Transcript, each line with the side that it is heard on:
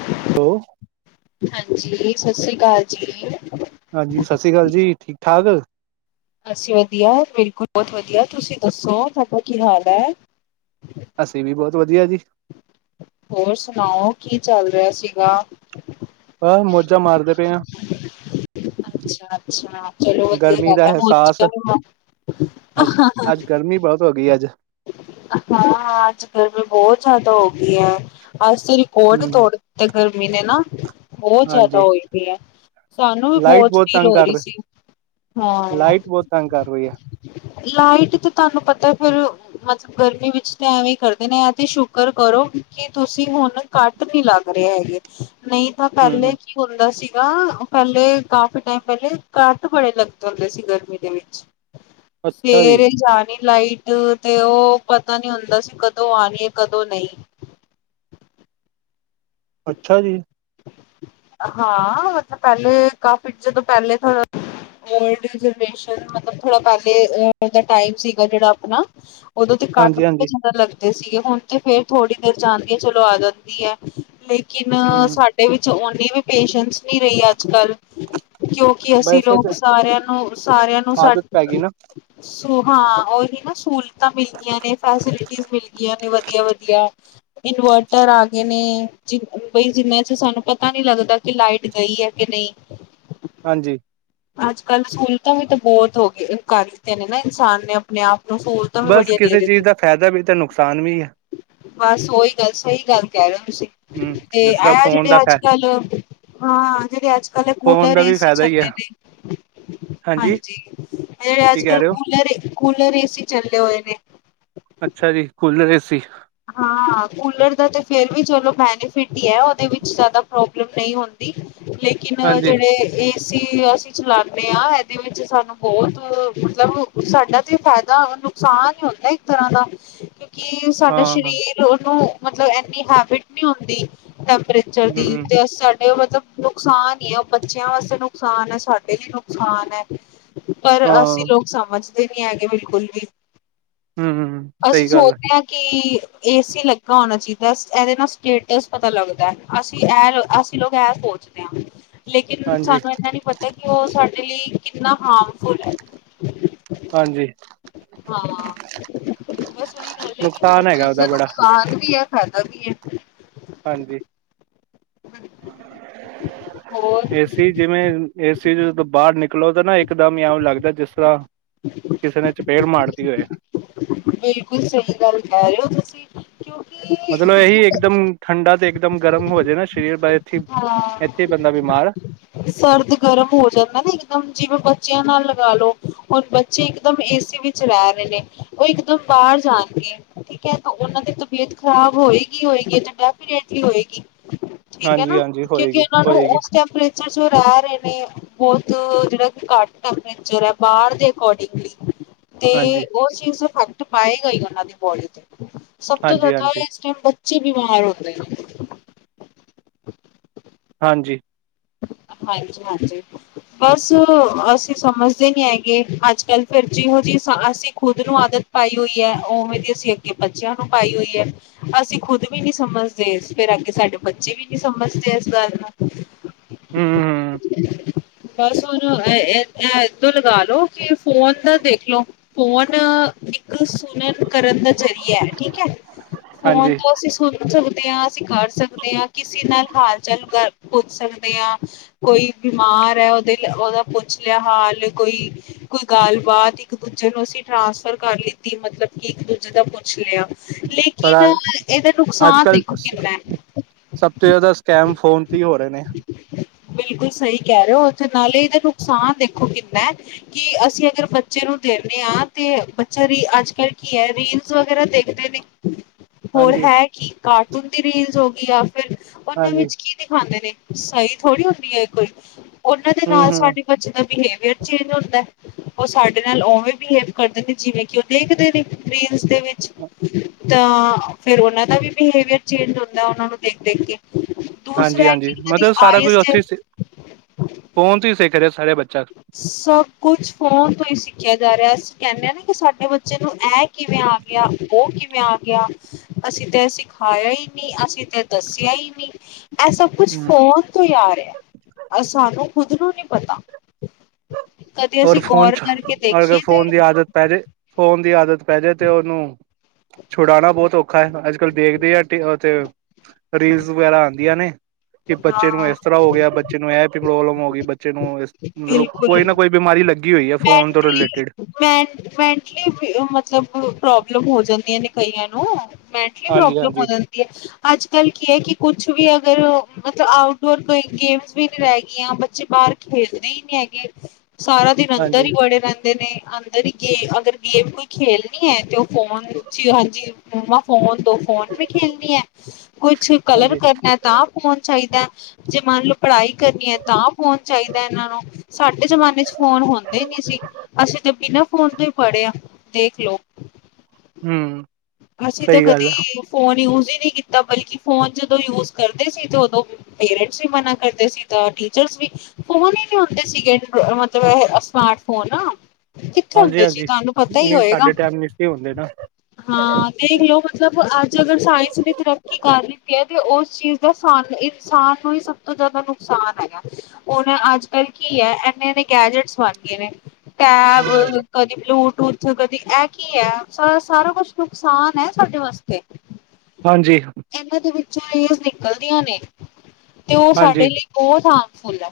left: [inaudible]
right: [unintelligible]
left: ਹਾਂਜੀ, ਸਾਸ ਸ਼੍ਰੀ ਕਾਲ ਜੀ।
right: ਹਾਂਜੀ, ਸਾਸ ਸ਼੍ਰੀ ਕਾਲ ਜੀ। ਠੀਕ-ਠਾਕ?
left: ਅਸੀਂ ਵਧੀਆ ਬਿਲਕੁਲ ਬੋਤ ਵਧੀਆ, ਤੁਸੀਂ ਦੱਸੋ ਤੁਆਡਾ ਕੀ ਹਾਲ ਐ?
right: ਅਸੀਂ ਵੀ ਬੋਹਤ ਵਧੀਆ ਜੀ।
left: ਹੋਰ ਸੁਨਾਓ ਕੀ ਚੱਲ ਰੇਹਾ ਸੀਗਾ।
right: ਅਹ ਮੋਜਾਂ ਮਾਰਦੇ ਪਏ ਆ।
left: ਅੱਛਾ-ਅੱਛਾ ਚਲੋ ਵਧੀਆ
right: ਗਰਮੀ ਦਾ
left: ਗੱਲ ਐ
right: ਅਹਿਸਾਸ
left: ਮੋਜਾਂ ਵੀ ਮਾਰਣੀ
right: ਹੋਗੀ ਅੱਜ-
left: ਹਾਂ ਅੱਜ ਗਰਮੀ ਬੋਹਤ ਜ਼ਿਆਦਾ ਹੋਗੀ ਐ ਅੱਜ- ਕੋਡ
right: ਹਮ
left: ਤੋੜ ਤੇ ਗਰਮੀ ਨੇ ਨਾ ਬੋਤ ਜਾਦਾ
right: ਹਾਂਜੀ
left: ਹੋਈ ਪਈ ਐ। ਸਾਨੂੰ ਵੀ
right: ਲਾਈਟ
left: ਬੋਜ
right: ਬਹੁਤ
left: ਫੀਲ
right: ਤੰਗ
left: ਹੋ
right: ਕਰ
left: ਰੀ ਸੀ
right: ਰਹੀ
left: ਹਾਂ।
right: ਲਾਈਟ ਬਹੁਤ ਤੰਗ ਕਰ ਰਹੀ ਹੈ
left: ਲਾਈਟ ਤੇ ਤਾਨੂੰ ਪਤਾ ਫੇਰ- ਮਤਲਬ ਗਰਮੀ ਵਿਚ ਤੇ ਐਵੇ ਹੀ ਕਰਦੇ ਨੇ ਐ ਤੇ ਸ਼ੁਕਰ ਕਰੋ ਕਿ ਤੁਸੀ ਹੁਣ- ਕਟ ਨੀ ਲੱਗ ਰੇ ਹੈਗੇ ਨਈ ਤਾਂ
right: ਹਮ
left: ਪੈਲੇ- ਕੀ ਹੁੰਦਾ ਸੀਗਾ ਪੈਲੇ ਕਾਫੀ ਟਾਈਮ ਪੈਲੇ ਕੱਟ ਬੜੇ ਲੱਗਦੇ ਹੁੰਦੇ ਸੀ ਗਰਮੀ ਦੇ ਵਿੱਚ-
right: [inaudible] ਜੀ
left: ਸਵੇਰੇ ਈ ਜਾਣੀ ਲਾਈਟ- ਤੇ ਓ ਪਤਾ ਨੀ ਹੁੰਦਾ ਸੀ ਕਦੋਂ ਆਣੀ ਏ ਕਦੋਂ ਨਈ।
right: ਅੱਛਾ ਜੀ।
left: ਹਾਂ ਮਤਲਬ ਪੈਲੇ ਕਾਫੀ ਜਦੋਂ ਪੈਲੇ ਓਲਡ ਜਨਰੇਸ਼ਨ ਮਤਲਬ ਥੋੜਾ ਪੈਲੇ ਦਾ ਟਾਈਮ ਸੀਗਾ ਜੋੜਾ ਅਪਣਾ- ਓਦੋ ਤੇ ਕੱਟ
right: ਹਾਂਜੀ
left: ਬੜੇ
right: ਹਾਂਜੀ
left: ਜਾਦਾ ਲੱਗਦੇ ਸੀਗੇ ਹੁਣ ਤੇ ਫੇਰ ਥੋੜ੍ਹੀ ਦੇਰ ਜਾਦੀ ਏ ਚਲੋ ਆ ਜਾਦੀ ਐ। ਲੇਕਿਨ
right: ਹਮ
left: ਸਾਡੇ ਵਿਚ ਓਨੀ ਵੀ ਪੇਸ਼ੈਂਸ ਨਹੀ ਰਈ ਅੱਜ-ਕੱਲ। ਕਿਉਕਿ ਅਸੀ
right: ਬਸ
left: ਲੋਕ
right: ਚ
left: ਸਾਰਿਆਂ ਨੂੰ ਸਾਰਿਆਂ ਨੂੰ ਸਾ-
right: ਆਦਤ ਪੈ ਗਈ ਨਾ
left: ਹਾਂ ਉਹੀ ਨਾ ਸਹੂਲਤਾਂ ਮਿਲ ਗਆਂ ਨੇ ਫੈਸਿਲਿਟੀਜ਼ ਮਿਲ ਗਆਂ ਨੇ ਵਧੀਆ ਵਧੀਆ- ਇਨਵਰਟਰ ਆ ਗਏ ਨੇ- ਜੇ ਬਈ ਜਿਨ੍ਹਾਂ ਚਿਰ ਸਾਨੂੰ ਪਤਾ ਨਹੀ ਲੱਗਦਾ ਕਿ ਲਾਈਟ ਗਈ ਹੈ। ਕਿ ਨਹੀ-
right: ਹਾਂਜੀ-
left: ਅੱਜ ਕੱਲ੍ਹ ਸਹੂਲਤਾਂ ਵੀ ਤਾਂ ਬਹੁਤ ਹੋ ਗਈ ਕਰ ਦਿੱਤੀਆਂ ਨੇ ਨਾ ਇਨਸਾਨ ਨੇ ਆਪਣੇ ਆਪ ਨੂੰ ਸੋਚ-
right: ਬਸ ਕਿਸੇ ਚੀਜ ਦਾ ਫਾਇਦਾ ਵੀ ਤਾਂ ਨੁਕਸਾਨ ਵੀ ਹੈ।
left: ਬਸ ਉਹੀ ਗੱਲ ਸਹੀ ਗੱਲ ਕਹਿ ਰਹੇ ਤੁਸੀਂ
right: ਹਮ
left: ਤੇ
right: ਜਿਸ ਤਰ੍ਹਾਂ
left: ਆ
right: ਫੋਨ ਦਾ
left: ਜਿਹੜੇ ਅੱਜ
right: ਫ
left: ਕੱਲ- ਹਾਂ ਜਿਹੜੇ ਅੱਜ ਕੱਲ
right: ਫੋਨ
left: ਕੂਲਰ
right: ਦਾ ਵੀ
left: ਏਸੀ
right: ਫਾਇਦਾ ਹੀ ਹੈ
left: ਚੱਲਦੇ ਨੇ- ਹਾਂਜੀ ਜਿਹੜੇ
right: ਕੀ
left: ਅੱਜ
right: ਕਹਿ
left: ਕੱਲ੍ਹ
right: ਰਹੇ ਹੋ
left: ਕੂਲਰ ਕੂਲਰ ਏ ਸੀ ਚੱਲੇ ਹੋਏ ਨੇ-
right: ਅਛਾ ਜੀ ਕੂਲਰ ਏ ਸੀ, -
left: ਹਾਂ ਕੂਲਰ ਦਾ ਤਾਂ ਫਿਰ ਵੀ ਚਲੋ ਬੈਨੀਫਿਟ ਈ ਐ ਉਹਦੇ ਵਿਚ ਜਿਆਦਾ ਪ੍ਰੋਬਲਮ ਨਹੀ ਹੁੰਦੀ। ਲੇਕਿਨ ਉਹ
right: ਹਾਂਜੀ
left: ਜਿਹੜੇ ਏਸੀ ਅਸੀ ਚਲਾਣੇ ਹਾਂ ਇਹਦੇ ਵਿੱਚ ਸਾਨੂੰ ਬਹੁਤ ਮਤਲਬ ਸਾਡਾ ਤੇ ਫਾਇਦਾ ਨੁਕਸਾਨ ਈ ਹੁੰਦਾ ਇੱਕ ਤਰ੍ਹਾਂ ਦਾ ਕਿਉਂਕਿ ਸਾਡਾ
right: ਹਾਂ
left: ਸਰੀਰ ਉਹਨੂੰ ਮਤਲਬ ਇੰਨੀ ਹੈਬਿਟ ਨਹੀਂ ਹੁੰਦੀ ਤਬ੍ਰ ਚਲਦੀ
right: ਹਮ
left: ਤੇ ਸਾਡੇ ਉਹ ਮਤਲਬ ਨੁਕਸਾਨ ਈ ਆ ਉਹ ਬੱਚਿਆਂ ਵਾਸਤੇ ਨੁਕਸਾਨ ਐ ਸਾਡੇ ਲਈ ਨੁਕਸਾਨ ਐ। ਪਰ ਅਸੀਂ
right: ਹਾਂ
left: ਲੋਕ ਸਮਝਦੇ ਨਹੀਂ ਹੈਗੇ ਬਿਲਕੁਲ ਵੀ
right: ਹੂੰ ਸਹੀ
left: ਅਸੀਂ
right: ਗੱਲ ਹੈ
left: ਸੋਚਦੇ ਹਾਂ ਕਿ ਏ ਸੀ ਲੱਗਾ ਹੋਣਾ ਚਾਹੀਦਾ ਇਹਦੇ ਨਾਲ ਸਟੇਟਸ ਪਤਾ ਲੱਗਦਾ ਅਸੀ -ਅਸੀ ਲੋਕ ਇਹ ਸੋਚਦੇ ਹਾਂ
right: [unintelligible]
left: ਲੇਕਿਨ
right: ਹਾਂਜੀ
left: ਸਾਨੂੰ ਇੰਨਾ ਨਹੀਂ ਪਤਾ ਕਿ ਉਹ ਸਾਡੇ ਲਈ ਕਿੰਨਾ ਹਾਰਮਫੁਲ ਹੈ।
right: ਹਾਂਜੀ
left: ਹਾਂ ਬਸ ਉਹੀ ਗੱਲ ਹੈ ਕਿ ਹਰ
right: ਨੁਕਸਾਨ ਹੈਗਾ
left: ਚੀਜ਼
right: ਉਹਦਾ ਬੜਾ
left: ਨੁਕਸਾਨ ਸਾਨ ਵੀ ਐ ਫਾਇਦਾ ਵੀ ਐ।
right: ਹਾਂਜੀ
left: ਹੋਰ
right: ਏਸੀ ਜਿਵੇਂ ਏਸੀ 'ਚ ਦੋਂ ਬਾਹਰ ਨਿਕਲੋ ਤਾਂ ਨਾ ਇੱਕਦਮ ਇਉਂ ਲੱਗਦਾ ਜਿਸ ਤਰ੍ਹਾਂ ਕਿਸੇ ਨੇ ਚਪੇੜ ਮਾਰਤੀ ਹੋਏ।
left: ਬਿਲਕੁਲ ਸਹੀ ਗੱਲ ਕਹਿ ਰਹੇ ਓ ਤੁਸੀ
right: ਮਤਲਬ ਇਹੀ ਇੱਕਦਮ ਠੰਡਾ ਤੇ ਇੱਕਦਮ ਗਰਮ ਹੋ ਜਾ ਨਾ ਸਰੀਰ ਬ ਇਥੇ
left: ਹਾਂ
right: ਇੱਥੇ ਬੰਦਾ ਬਿਮਾਰ
left: ਸਰਦ ਗਰਮ ਹੋ ਜਾਂਦਾ ਨਾ ਮ ਜਿਵੇਂ ਬੱਚਿਆਂ ਨਾਲ ਲਗਾ ਲੋ ਹੁਣ ਬੱਚੇ ਇਕ ਦਮ ਏਸੀ ਵਿੱਚ ਰਹਿ ਰਹੇ ਨੇ ਉਹ ਇਕਦਮ ਬਾਹਰ ਜਾਣਗੇ ਠੀਕ ਹੈ ਉਹਨਾਂ ਦੀ ਤਬੀਅਤ ਖ਼ਰਾਬ ਹੋਏਗੀ ਹੋਏਗੀ ਡੈਫਨੈਟਲੀ ਹੋਏਗੀ ਹੋਏਗੀ ਠੀਕ ਐ ਨਾ
right: ਹਾਂਜੀ ਹਾਂਜੀ
left: ਕਿਉਂਕਿ
right: ਹੋਏਗੀ
left: ਉਹਨਾਂ ਨੂੰ
right: ਹੋਏਗੀ
left: ਉਸ ਟੈਂਪਰੇਚਰ [unintelligible] ਰਹੇ ਨੇ ਜਿਹੜਾ ਕਿ ਘੱਟ ਟੈਂਪਰੇਚਰ ਹੈ ਬਾਹਰ ਦੇ ਅਕੋਰਡਿੰਗਲੀ ਤੇ
right: ਹਾਂਜੀ
left: ਉਸ ਚੀਜ਼ ਫੈਕਟ ਪਾਏਗਾ ਹੀ ਉਹਨਾਂ ਦੀ ਬੋਡੀ ਤੇ ਸਭ ਤੋਂ
right: ਹਾਂਜੀ
left: ਜ਼ਿਆਦਾ
right: ਹਾਂਜੀ
left: ਇਸ ਟਾਈਮ ਬੱਚੇ ਬਿਮਾਰ ਹੋਦੇ ਨੇ
right: ਹਾਂਜੀ
left: ਹਾਂਜੀ ਹਾਂਜੀ ਬਸ ਅਸੀਂ ਸਮਝਦੇ ਨੀ ਹੈਗੇ ਅੱਜ ਕੱਲ ਫਿਰ ਜਿਹੋ ਜਿਹੀ ਅਸੀਂ ਖੁਦ ਨੂੰ ਆਦਤ ਪਾਈ ਹੋਈ ਐ ਉਵੇਂ ਦੀ ਅਸੀਂ ਅੱਗੇ ਬੱਚਿਆਂ ਨੂੰ ਪਾਈ ਹੋਈ ਐ ਅਸੀਂ ਖੁਦ ਵੀ ਨੀ ਸਮਝਦੇ ਫਿਰ ਅੱਗੇ ਸਾਡੇ ਬੱਚੇ ਵੀ ਨੀ ਸਮਝਦੇ ਇਸ ਗੱਲ
right: ਹੂੰ ਹੂੰ
left: ਨੂੰ [unintelligible] ਬਸ ਉਹਨੂੰ ਇਦਾਂ ਲਗਾ ਲੋ ਕਿ ਫੋਨ ਦਾ ਦੇਖਲੋ ਫੋਨ ਇੱਕ ਸੁਣਨ ਕਰਨ ਦਾ ਜ਼ਰੀਆ ਏ, ਠੀਕ ਐ? ਫੋਨ
right: ਹਾਂਜੀ
left: ਤੋਂ ਅਸੀਂ ਸੁਣ ਪੁੱਛ ਸਕਦੇ ਹਾਂ, ਅਸੀਂ ਕਰ ਸਕਦੇ ਹਾਂ, ਕਿਸੇ ਨਾਲ ਹਾਲ- ਚਾਲ ਪੁੱਛ ਸਕਦੇ ਹਾਂ। ਕੋਈ ਬਿਮਾਰ ਐ, ਉਹਦੇ ਉਹਦਾ ਪੁੱਛ ਲਿਆ ਹਾਲ ਕੋਈ ਕੋਈ ਗੱਲਬਾਤ ਇੱਕ ਦੂਜੇ ਨੂੰ ਅਸੀਂ ਟ੍ਰਾਂਸਫਰ ਕਰ ਲਿੱਤੀ ਮਤਲਬ ਕਿ ਇੱਕ ਦੂਜੇ ਦਾ ਪੁੱਛ ਲਿਆ।
right: ਪਰ
left: ਲੇਕਿਨ, ਇਹਦਾ
right: ਅੱਜ
left: ਨੁਕਸਾਨ
right: ਕੱਲ
left: ਦੇਖੋ ਕਿੰਨਾ ਏ।
right: ਸਭ ਤੋਂ ਜ਼ਿਆਦਾ ਸਕੈਮ ਫੋਨ ਤੇ ਹੀ ਹੋ ਰਹੇ ਨੇ।
left: ਬਿਲਕੁਲ ਸਹੀ ਕਹਿ ਰਹੇ ਹੋ, ਨਾਲੇ ਇਹਦਾ ਨੁਕਸਾਨ ਦੇਖੋ ਕਿੰਨਾ ਐ ਕਿ ਅਸੀਂ ਅਗਰ ਬੱਚੇ ਨੂੰ ਦੇਨੇ ਆਂ, ਤੇ ਬੱਚਾ ਰੀ ਅੱਜ ਕੱਲ੍ਹ ਕੀ ਹੈ, ਰੀਲਸ ਵਗੈਰਾ ਦੇਖਦੇ ਨੇ। ਹੋਰ
right: ਹਾਂਜੀ
left: ਹੈ ਕੀ ਕਾਰਟੂਨ ਦੀ ਰੀਲਜ਼ ਹੋ ਗਈ ਆ ਫਿਰ ਉਹਨਾਂ
right: ਹਾਂਜੀ
left: ਵਿੱਚ ਕੀ [inaudible] ਖਾਂਦੇ ਨੇ ਸਹੀ ਥੋੜ੍ਹੀ ਹੁੰਦੀ ਹੈ ਐ ਕੋਈ ਇਹਨਾਂ ਦੇ
right: ਹੂੰ
left: ਨਾਲ
right: ਹੂੰ
left: ਸਾਡੇ ਬੱਚੇ ਦਾ ਬਿਹੇਵਅਰ ਚੇਂਜ ਹੁੰਦੇ ਉਹ ਸਾਡੇ ਨਾਲ ਉਵੇਂ ਬਿਹੇਵ ਕਰਦੇ ਨੇ, ਜਿਵੇਂ ਕਿ, ਉਹ ਦੇਖਦੇ ਨੇ ਰੀਲਸ ਦੇ ਵਿੱਚ। ਤਾਂ ਫੇਰ ਉਹਨਾਂ ਦਾ ਵੀ ਬਿਹੇਵੀਅਰ ਚੇਂਜ ਹੁੰਦਾ, ਉਹਨਾਂ ਨੂੰ ਦੇਖ ਦੇਖ ਕੇ। ਦੂਸਰਾ ਹੈ
right: ਹਾਂਜੀ-ਹਾਂਜੀ,
left: ਕਿ ਉਹਨਾਂ ਦੀ
right: ਮਤਲਬ ਸਾਰਾ ਕੁਝ
left: ਆਈਜ਼
right: ਉੱਥੇ ਹੀ ਸ ਫੌਨ ਤੋਂ ਹੀ ਸਿੱਖ ਰਿਹਾ ਸਾਰੇ ਬੱਚਾ
left: ਸਭ ਕੁਛ ਫੋਨ ਤੋਂ ਹੀ ਸਿੱਖਿਆ ਜਾ ਰਿਹਾ ਅਸੀਂ ਕਹਿੰਦੇ ਹਾਂ ਨਾ ਕਿ ਸਾਡੇ ਬੱਚੇ ਨੂੰ ਇਹ ਕਿਵੇਂ ਆ ਗਿਆ, ਉਹ ਕਿਵੇਂ ਆ ਗਿਆ? ਅਸੀਂ ਤੇ ਸਿਖਾਇਆ ਈ ਨੀ, ਅਸੀਂ ਤੇ ਦੱਸਿਆ ਈ ਨੀ। ਇਹ ਸਭ ਕੁਛ ਫੋਨ ਤੋਂ ਹੀ ਆ ਰਿਹਾ, ਸਾਨੂੰ ਖੁਦ ਨੂੰ ਨੀ ਪਤਾ। ਕਦੇ
right: ਹੋਰ
left: ਅਸੀਂ
right: ਫੋਨ
left: ਗੌਰ
right: ਚ
left: ਕਰਕੇ
right: ਅਗਰ
left: ਦੇਖੀਏ ਤੇ
right: ਫੋਨ ਦੀ ਆਦਤ ਪੈ ਜਾਏ ਫੋਨ ਦੀ ਆਦਤ ਪੈ ਜਾਏ, ਤੇ ਉਹਨੂੰ ਛੁਡਾਉਣਾ ਬਹੁਤ ਔ ਔਖਾ ਅੱਜ-ਕੱਲ੍ਹ ਦੇਖਦੇ ਆ ਰੀਲਸ ਵਗੈਰਾ ਆਉਂਦੀਆਂ ਨੇ ਕਿ ਬੱਚੇ ਨੂੰ
left: ਹਾਂ
right: ਇਸ ਤਰ੍ਹਾਂ ਹੋ ਗਿਆ, ਬੱਚੇ ਨੂੰ ਇਹ ਵੀ ਪ੍ਰੋਬਲਮ ਹੋ ਗਈ, ਬੱਚੇ ਨੂੰ ਇਸ ਮਤਲਬ
left: ਬਿਲਕੁਲ
right: ਕੋਈ ਨਾ ਕੋਈ ਬਿਮਾਰੀ ਲੱਗੀ ਹੋਈ ਹੈ, ਫੋਨ ਤੋਂ
left: ਮੈਂਟਲੀ
right: ਰਿਲੇਟਿਡ।
left: ਮੈਂ ਮੈਂਟਲੀ ਮਤਲਬ ਪ੍ਰੋਬਲਮ ਹੋ ਜਾਂਦੀਆਂ ਨੇ ਕਈਆਂ ਨੂੰ ਮੈ ਟਲੀ
right: ਹਾਂਜੀ
left: ਪ੍ਰੋਬਲਮ ਹੋ
right: ਹਾਂਜੀ
left: ਜਾਂਦੀ ਐ ਅੱਜ ਕੱਲ੍ਹ ਕੀ ਹੈ, ਕਿ ਕੁਛ ਵੀ ਅਗਰ ਮਤਲਬ ਆਊਟਡੋਰ ਕੋਈ ਗੇਮਸ ਵੀ ਨਹੀਂ ਰਹਿ ਗਈਆਂ, ਬੱਚੇ ਬਾਹਰ ਖੇਲਦੇ ਹੀ ਨੀ ਹੈਗੇ, ਸਾਰਾ ਦਿਨ ਅੰਦਰ
right: ਹਾਂਜੀ
left: ਹੀ ਵੜੇ ਰਹਿੰਦੇ ਨੇ ਅੰਦਰ ਹੀ ਗੇਮ ਅਗਰ ਗੇਮ ਕੋਈ ਖੇਲਣੀ ਏ ਤੇ ਉਹ ਫੋਨ 'ਚ ਹਾਂਜੀ ਮੰਮਾ ਫੋਨ ਦੋ ਫੋਨ ਵੀ ਖੇਲਣੀ ਐ ਕੁਛ ਕਲਰ
right: ਹਾਂਜੀ
left: ਕਰਨਾ ਤਾਂ ਫ਼ੋਨ ਚਾਹੀਦੇ ਜੇ ਮੰਨ ਲੋ ਪੜ੍ਹਾਈ ਕਰਨੀ ਏ, ਤਾਂ ਫੋਨ ਚਾਹੀਦਾ ਇਹਨਾਂ ਨੂੰ ਸਾਡੇ ਜ਼ਮਾਨੇ ਚ ਫੋਨ ਹੁੰ -ਦੇ ਨੀ ਸੀ, ਅਸੀਂ ਤਾਂ ਬਿਨਾਂ ਫੋਨ ਤੋਂ ਹੀ ਪੜ੍ਹੇ ਹ ਦੇਖ ਲਓ।
right: ਹਮ।
left: ਅਸੀਂ ਤਾਂ
right: ਸਹੀ ਗੱਲ ਆ
left: ਕਦੀ ਫੋਨ ਯੂਜ ਹੀ ਨੀ ਕੀਤਾ, ਬਲਕਿ ਫੋਨ ਜਦੋਂ ਯੂਜ ਕਰਦੇ ਸੀ ਤੇ ਉਦੋਂ ਪੇਰੈਂਟਸ ਵੀ ਮਨਾ ਕਰਦੇ ਸੀ, ਤਾਂ ਟੀਚਰਸ ਵੀ ਫੋਨ ਹੀ ਨੀ ਹੁੰਦੇ ਸੀਗੇ, ਮਤਲਬ ਸਮਾਰਟ ਫ਼ੋਨ ਕਿੱਥੇ ਹੁੰਦੇ ਸੀ, ਤੁਹਾਨੂੰ ਪਤਾ ਹੀ ਹੋਏਗਾ?
right: ਇਹ ਹੁੰਦੇ ਨਾ-
left: ਹਾਂ, ਦੇਖ ਲਓ ਮਤਲਬ ਅੱਜ ਅਗਰ ਸਾਇੰਸ ਨੇ ਤਰੱਕੀ ਕਰ ਦਿੱਤੀ ਹੈ, ਤੇ ਉਸ ਚੀਜ਼ [inaudible] ਇਨਸਾਨ ਨੂੰ ਹੀ ਸਭ ਤੋਂ ਜ਼ਿਆਦਾ ਨੁਕਸਾਨ ਹੈਗਾ। ਉਹ ਨੇ ਅੱਜ ਕੱਲ੍ਹ ਕੀ ਹੈ? ਐਨੇ ਇਨੇ ਗੈਜਟਸ ਬਣ ਗਏ ਨੇ ਟੈਬ, ਕਦੀ ਬਲੂਟੂਥ ਕਦੀ ਇਹ ਕੀ ਹੈ? ਸ ਸਾਰਾ ਕੁਛ ਨੁਕਸਾਨ ਐ ਸਾਡੇ ਵਾਸਤੇ।
right: ਹਾਂਜੀ।
left: ਇਹਨਾਂ ਦੇ ਵਿੱਚੋਂ ਰੇਜ਼ ਨਿਕਲਦੀਆਂ ਨੇ ਤੇ ਉਹ
right: ਹਾਂਜੀ
left: ਸਾਡੇ ਲਈ ਬਹੁਤ ਹਾਰਮਫੁੱਲ ਐ।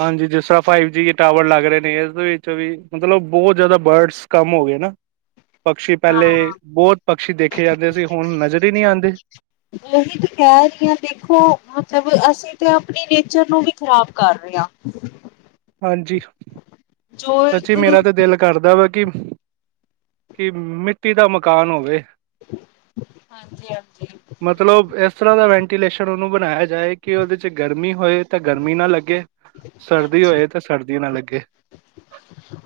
right: ਹਾਂਜੀ ਜਿਸ ਤਰ੍ਹਾਂ ਫਾਈਵ ਜੀ ਟਾਵਰ ਲੱਗ ਰਹੇ ਨੇ ਇਸਦੇ ਵਿੱਚ ਵੀ ਮਤਲਬ ਬਹੁਤ ਜ਼ਿਆਦਾ ਬਰਡਸ ਕੰਮ ਹੋ ਗਏ ਨਾ। ਪਕਸ਼ੀ ਪਹਿਲੇ
left: ਹਾਂ
right: ਬੋਤ ਪਕਸ਼ੀ ਦੇਖੇ ਜਾਂਦੇ ਸੀ ਹੁਣ ਨਜ਼ਰ ਈ ਨ੍ਹੀਂ ਆਂਦੇ।
left: ਉਹੀ ਤਾਂ ਕਹਿ ਰਹੀ ਹਾਂ ਦੇਖੋ, ਮਤਲਬ ਅਸੀ ਤੇ ਆਪਣੀ ਨੇਚਰ ਨੂੰ ਵੀ ਖ਼ਰਾਬ ਕਰ ਰੇ ਆਂ।
right: ਹਾਂਜੀ,
left: ਜੋ ਇੱਕ
right: ਸੱਚੀ ਮੇਰਾ ਤੇ ਦਿਲ ਕਰਦਾ ਵਾ ਕਿ ਕਿ ਮਿੱਟੀ ਦਾ ਮਕਾਨ ਹੋਵੇ
left: ਹਾਂਜੀ ਹਾਂਜੀ।
right: ਮਤਲਬ ਇਸ ਤਰ੍ਹਾਂ ਦਾ ਵੈਂਟੀਲੇਸ਼ਨ ਉਹਨੂੰ ਬਣਾਇਆ ਜਾਏ ਕਿ ਉਹਦੇ ਚ ਗਰਮੀ ਹੋਏ ਤਾਂ ਗਰਮੀ ਨਾ ਲੱਗੇ। ਸਰਦੀ
left: ਹਾਂਜੀ
right: ਹੋਏ ਤੇ ਸਰਦੀ ਨਾ ਲੱਗੇ।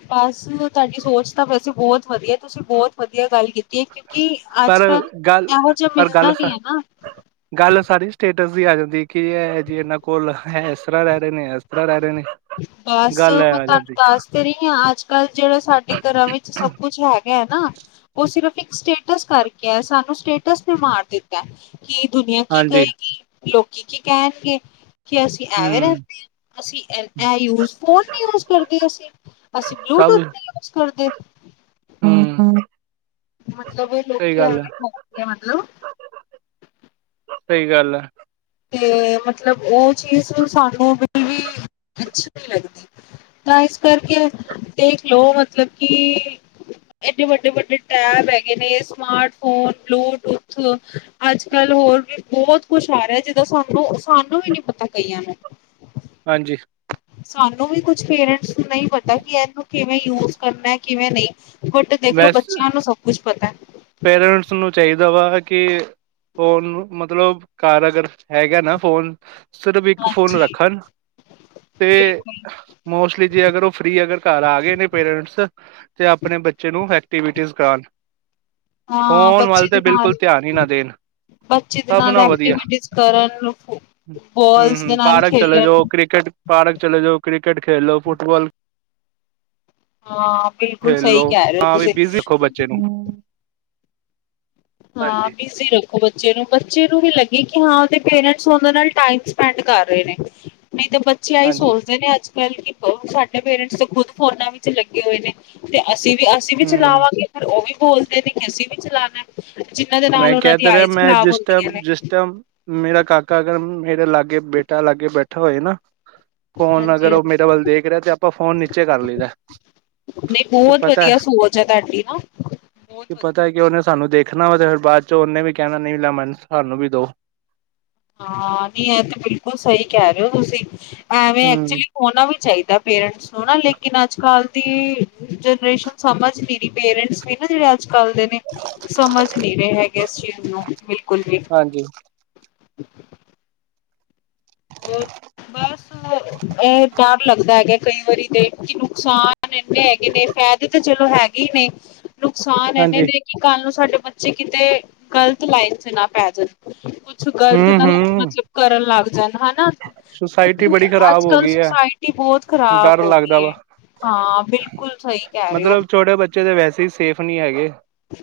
left: ਬਸ ਤੁਹਾਡੀ ਸੋਚ ਤਾਂ ਵੈਸੇ ਬਹੁਤ ਵਧੀਆ ਤੁਸੀਂ ਬਹੁਤ ਵਧੀਆ ਗੱਲ ਕੀਤੀ ਐ ਕਿਉਂਕਿ
right: ਪਰ
left: ਅੱਜ-ਕੱਲ੍ਹ ਇਹੋ ਜਿਹਾ ਮਿਲਦਾ ਨਈ ਐ ਨਾ।
right: ਹ [unintelligible] ਗੱਲ ਸਾਰੀ ਸਟੇਟਸ ਦੀ ਆ ਜਾਂਦੀ ਕਿ ਇਹ ਜੀ ਇਹਨਾਂ ਕੋਲ ਇਸ ਤਰ੍ਹਾਂ ਰਹਿ ਰਹੇ ਨੇ, ਇਸ ਤਰ੍ਹਾਂ ਰਹਿ ਰਹੇ ਨੇ।
left: ਬਸ
right: ਗੱਲ ਇਹ
left: ਮੈਂ
right: ਆ
left: ਤੁਹਾਨੂੰ
right: ਜਾਂਦੀ
left: ਦਸ ਤੇ ਰਈ ਅੱਜ-ਕੱਲ੍ਹ ਜਿਹੜਾ ਸਾਡੇ ਘਰਾਂ ਵਿੱਚ ਸਭ ਕੁਛ ਹੈਗਾ ਹੈ ਨਾ ਉਹ ਸਿਰਫ ਇੱਕ ਸਟੇਟਸ ਕਰਕੇ ਆ ਸਾਨੂੰ ਸਟੇਟਸ ਤੇ ਮਾਰ ਦਿੱਤਾ ਕੀ ਦੁਨੀਆਂ ਕੀ
right: ਹਾਂਜੀ
left: ਕਹੇਗੀ, ਲੋਕੀ ਕੀ ਕਹਿਣਗੇ? ਕਿ ਅਸੀਂ ਐਵੇਂ
right: ਹਮ
left: ਰਹਿੰਦੇ ਆਂ, ਅਸੀਂ ਇਹ ਯੂਜ ਫੋਨ ਨੀ ਯੂਜ ਕਰਦੇ ਅਸੀਂ ਅਸੀਂ ਬਲੂਟੂਥ ਨੀ ਯੂਜ ਕਰਦੇ।
right: ਹਂ।
left: ਮਤਲਬ ਲੋਕੀ ਆ [unintelligible] ਆ ਮਤਲਬ
right: ਸਹੀ ਗੱਲ ਐ।
left: ਤੇ ਮਤਲਬ ਉਹ ਚੀਜ਼ ਸਾਨੂੰ ਬ ਵੀ ਅੱਛੀ ਨਈਂ ਲੱਗਦੀ। ਤਾਂ ਇਸ ਕਰਕੇ ਦੇਖਲੋ ਮਤਲਬ ਕਿ ਏਡੇ ਵੱਡੇ-ਵੱਡੇ ਟੈਬ ਹੈਗੇ ਨੇ, ਸਮਾਰਟਫੋਨ ਬਲੂਟੂਥ ਅੱਜ-ਕੱਲ੍ਹ ਹੋਰ ਵੀ ਬਹੁਤ ਕੁਛ ਆ ਰਿਹਾ ਜਿਦਾਂ ਸਾਨੂੰ ਸਾਨੂੰ ਵੀ ਨੀ ਪਤਾ ਕਹੀਆਂ ਨੂੰ।
right: ਹਾਂਜੀ।
left: ਸਾਨੂੰ ਵੀ ਕੁਛ ਪੇਰੈਂਟਸ ਨੂੰ ਨਈਂ ਪਤਾ ਕਿ ਇਹਨੂੰ ਕਿਵੇਂ ਯੂਜ ਕਰਨਾ ਕਿਵੇਂ ਨਈਂ। ਬਟ ਦੇਖਲੋ
right: ਬਸ
left: ਬੱਚਿਆਂ ਨੂੰ ਸਭ ਕੁਛ ਪਤਾ।
right: ਪੇਰੈਂਟਸ ਨੂੰ ਚਾਈਦਾ ਵਾ ਕਿ ਫੋਨ ਨੂੰ ਮਤਲਬ ਘਰ ਅਗਰ ਹੈਗਾ ਨਾ ਫੋਨ ਸਿਰਫ ਇੱਕ ਫੋਨ
left: ਹਾਂਜੀ
right: ਰੱਖਣ ਤੇ
left: ਬਿਲਕੁਲ
right: ਮੋਸਟਲੀ ਜੇ ਅਗਰ ਉਹ ਫ੍ਰਰੀ ਅਗਰ ਘਰ ਆ ਗਏ ਨੇ ਪੇਰੈਂਟਸ ਤੇ ਆਪਣੇ ਬੱਚੇ ਨੂੰ ਐਕਟੀਵਿਟੀ ਕਰਾਨ
left: ਹਾਂ
right: ਫੋਨ ਵੱਲ
left: ਬੱਚੇ
right: ਤੇ
left: ਦੇ ਨਾਲ
right: ਬਿਲਕੁਲ ਧਿਆਨ ਈ ਨਾ ਦੇਣ।
left: ਬੱਚੇ ਦੇ
right: ਸਭ
left: ਨਾਲ
right: ਨਾ ਵਧੀਆ
left: ਐਕਟੀਵਿਟੀਜ਼ ਕਰਨ
right: ਹਂ,
left: ਬੋਲਸ ਦੇ
right: ਹਂ
left: ਨਾਲ
right: ਪਾਰਕ ਚਲੇ ਜਾਓ,
left: ਖੇਲਣ
right: ਕ੍ਰਿਕਟ ਪਾਰਕ ਚਲੇ ਜਉ ਕ੍ਰਿਕਕੇਟ ਖੇਲ ਲੋ ਫੁਟਬਾਲ
left: ਹਾਂ ਬਿਲਕੁਲ ਸਹੀ ਕਹਿ ਰਹੇ ਹੋ ਤੁਸੀਂ।
right: ਚੇ ਨੂੰ
left: ਹਾਂ
right: ਹਾਂਜੀ
left: ਬੀਜੀ ਉਹ ਬੱਚੇ ਨੂੰ ਬੱਚੇ ਨੂੰ ਵੀ ਲੱਗੇ ਕਿ ਹਾਂ ਉਹਦੇ ਪੇਰੈਂਟਸ ਉਹਦੇ ਨਾਲ ਟਾਈਮ ਸਪੈਂਡ ਕਰ ਰਹੇ ਨੇ। ਨਈ ਤੇ ਬੱਚੇ ਆਹੀਂ
right: ਹਾਂਜੀ
left: ਸੋਚਦੇ ਕੇਨ ਅੱਜ ਕੱਲ੍ਹ ਕਿ [unintelligible] ਸਾਡੇ ਪੇਰੈਂਟਸ ਤਾਂ ਖ਼ੁਦ ਫੋਨਾਂ ਵਿੱਚ ਲੱਗੇ ਹੋਏ ਨੇ ਤੇ ਅਸੀਂ ਵੀ ਆ ਅਸੀਂ ਵੀ
right: ਹੂੰ
left: ਚਲਾਵਾਂਗੇ ਫਿਰ ਉਹ ਵੀ ਬੋਲਦੇ ਨੇ ਕਿ ਅਸੀਂ ਵੀ ਚਲਾਣਾ, ਜਿਨਾਂ ਦਾ
right: ਮੈਂ ਕਹਿ ਤਾਂ ਰਿਹਾ ਮੈਂ ਜਿਸ ਟਾਈਮ ਜਿਸ ਟਾਈਮ ਮੇਰਾ ਕਾਕਾ ਅਗਰ ਮੇਰੇ ਲਾਗੇ, ਬੇਟਾ ਲਾਗੇ ਬੈਠਾ ਹੋਏ ਨਾ। ਫੋਨ
left: ਹਾਂਜੀ
right: ਅਗਰ ਉਹ ਮੇਰੇ ਵੱਲ ਦੇਖ ਰਿਹਾ ਤੇ, ਆਪਾਂ ਫੋਨ ਨੀਚੇ ਕਰ ਲਈਦਾ।
left: ਨਹੀਂ
right: ਕਿ
left: ਬਹੁਤ
right: ਪਤਾ
left: ਵਧੀਆ ਸੋਚ ਹੈ, ਤੁਹਾਡੀ ਨਾ। ਬਹੁਤ
right: ਕੀ
left: ਵਧੀਆ
right: ਪਤਾ ਕਿ ਉਹਨੇ ਸਾਨੂੰ ਦੇਖਣਾ ਵਾ, ਤੇ ਫਿਰ ਬਾਅਦ ਚ ਉਹਨੇ ਵੀ ਕਹਿਣਾ ਨਹੀਂ, ਲੈ ਮੈਨੂੰ ਸਾਨੂੰ ਵੀ ਦੋ।
left: ਹਾਂ, ਨੀ ਇਹ ਤੇ ਬਿਲਕੁਲ ਸਹੀ ਕਹਿ ਰਹੇ ਹੋ, ਤੁਸੀਂ ਐਵੇਂ ਐਕਚੁਲੀ।
right: ਹੂੰ
left: ਹੋਣਾ ਵੀ ਚਾਹੀਦਾ ਪੇਰੈਂਟਸ ਨੂੰ। ਹਨਾ, ਲੇਕਿਨ ਅੱਜ ਕੱਲ੍ਹ ਦੀ ਜਨਰੇਸ਼ਨ ਸਮਝ ਨਹੀਂ ਰਹੀ, ਪੇਰੈਂਟਸ ਵੀ ਨਾ ਜਿਹੜੇ ਅੱਜ ਕੱਲ ਦੇ ਨੇ। ਸਮਝ ਨਹੀਂ ਰਹੇ ਹੈਗੇ, ਇਸ ਚੀਜ਼ ਨੂੰ ਬਿਲਕੁਲ ਵੀ।
right: ਹਾਂਜੀ।
left: ਹੂੰ। ਹੋਰ ਬਸ। ਇਹ ਡਰ ਲੱਗਦਾ ਹੈਗਾ, ਕਈ ਵਾਰੀ ਤੇ ਕਿ ਨੁਕਸਾਨ ਇੰਨੇ ਹੈਗੇ ਨੇ, ਫਾਇਦੇ ਤਾਂ ਚਲੋ ਹ ਹੈਗੇ ਨੇ। ਨੁਕਸਾਨ ਇਹਨੇ
right: ਹਾਂਜੀ
left: ਨੇ ਕਿ, ਕੱਲ ਨੂੰ ਸਾਡੇ ਬੱਚੇ, ਕਿਤੇ ਗਲਤ ਲਾਈਨ ਚ ਨਾ ਪੈ ਜਾਣ। ਕੁਛ ਗਲਤ
right: ਹੂੰ
left: ਨਾ,
right: ਹੂੰ
left: ਮਤਲਬ ਕਰਨ ਲੱਗ ਜਾਣ। ਹਨਾ,
right: ਸੁਸਾਇਟੀ
left: ਕਿਉਂਕਿ
right: ਬੜੀ ਖ਼ਰਾਬ
left: ਅੱਜ
right: ਹੋ
left: ਕੱਲ੍ਹ
right: ਗਈ ਹੈ
left: ਸੁਸਾਇਟੀ ਬਹੁਤ ਖਰਾਬ
right: ਡਰ
left: ਹੋ
right: ਲੱਗਦਾ
left: ਗਈ
right: ਵਾ
left: ਹੈ। ਹਾਂ, ਬਿਲਕੁਲ ਸਹੀ ਕਹਿ ਰੇ।
right: ਮਤਲਬ, ਛੋਟੇ ਬੱਚੇ ਤਾਂ ਵੈਸੇ ਹੀ ਸੇਫ ਨਹੀਂ ਹੈਗੇ।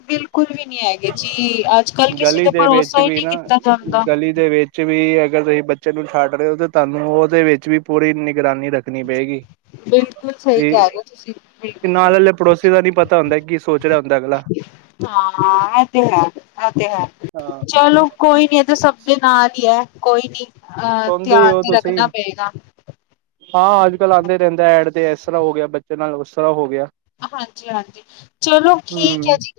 left: ਬਿਲਕੁਲ ਵੀ ਨਹੀਂ ਹੈਗੇ ਜੀ, ਅੱਜ ਕੱਲ ਕਿਸੇ ਤੇ ਭਰੋਸਾ ਹੀ ਨਹੀਂ ਕੀਤਾ ਜਾਂਦਾ।
right: ਗਲ਼ੀ ਦੇ ਵਿੱਚ ਵੀ, ਅਗਰ ਤੁਸੀਂ ਬੱਚੇ ਨੂੰ ਛੱਡ ਰਹੇ ਹੋ, ਤਾਂ ਤੁਹਾਨੂੰ ਉਹਦੇ ਵਿੱਚ ਵੀ, ਪੂਰੀ ਨਿਗਰਾਨੀ ਰੱਖਣੀ ਪਏਗੀ।
left: ਬਿਲਕੁਲ ਸਹੀ ਕਹਿ ਰਹੇ ਹੋ ਤੁਸੀਂ
right: ਤੇ
left: ਬਿਲਕੁਲ ਸਹੀ
right: ਨਾਲ ਵਾਲੇ ਪੜੋਸੀ ਦਾ ਨੀ ਪਤਾ ਹੁੰਦਾ, ਕੀ ਸੋਚ ਰਿਹਾ ਹੁੰਦਾ। ਅਗਲਾ
left: ਹਾਂ, ਇਹ ਤੇ ਹੈ, ਇਹ ਤੇ ਹੈ,
right: ਹਾਂ
left: ਚਲੋ। ਕੋਈ ਨੀ, ਇਹ ਤਾਂ ਸਭ ਦੇ ਨਾਲ ਹੀ ਹੈ, ਕੋਈ ਨੀ ਅਹ
right: ਸੁਣਦੇ ਹੀ
left: ਧਿਆਨ
right: ਹੋ
left: ਤੇ
right: ਤੁਸੀਂ
left: ਰੱਖਣਾ ਪਏਗਾ।
right: ਹਾਂ, ਅੱਜ ਕੱਲ੍ਹ ਆਉਂਦੇ ਰਹਿੰਦਾ ਐਡ ਤੇ, ਇਸ ਤਰ੍ਹਾਂ ਹੋ ਗਿਆ ਬੱਚੇ ਨਾਲ, ਉਸ ਤਰ੍ਹਾਂ ਹੋ ਗਿਆ।
left: ਹਾਂਜੀ, ਹਾਂਜੀ ਚਲੋ ਠੀਕ
right: ਹਮ
left: ਹੈ ਜੀ,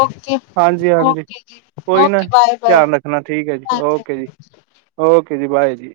left: ਓਕੇ-
right: ਹਾਂਜੀ ਹਾਂਜੀ
left: ਓਕੇ ਜੀ।
right: ਕੋਈ ਨਾ
left: ਓਕੇ ਬਾਏ ਬਾਏ
right: ਧਿਆਨ ਰੱਖਣਾ ਠੀਕ ਹੈ ਜੀ, ਓਕੇ
left: ਹਾਂਜੀ
right: ਜੀ- ਓਕੇ ਜੀ ਬਾਏ ਜੀ।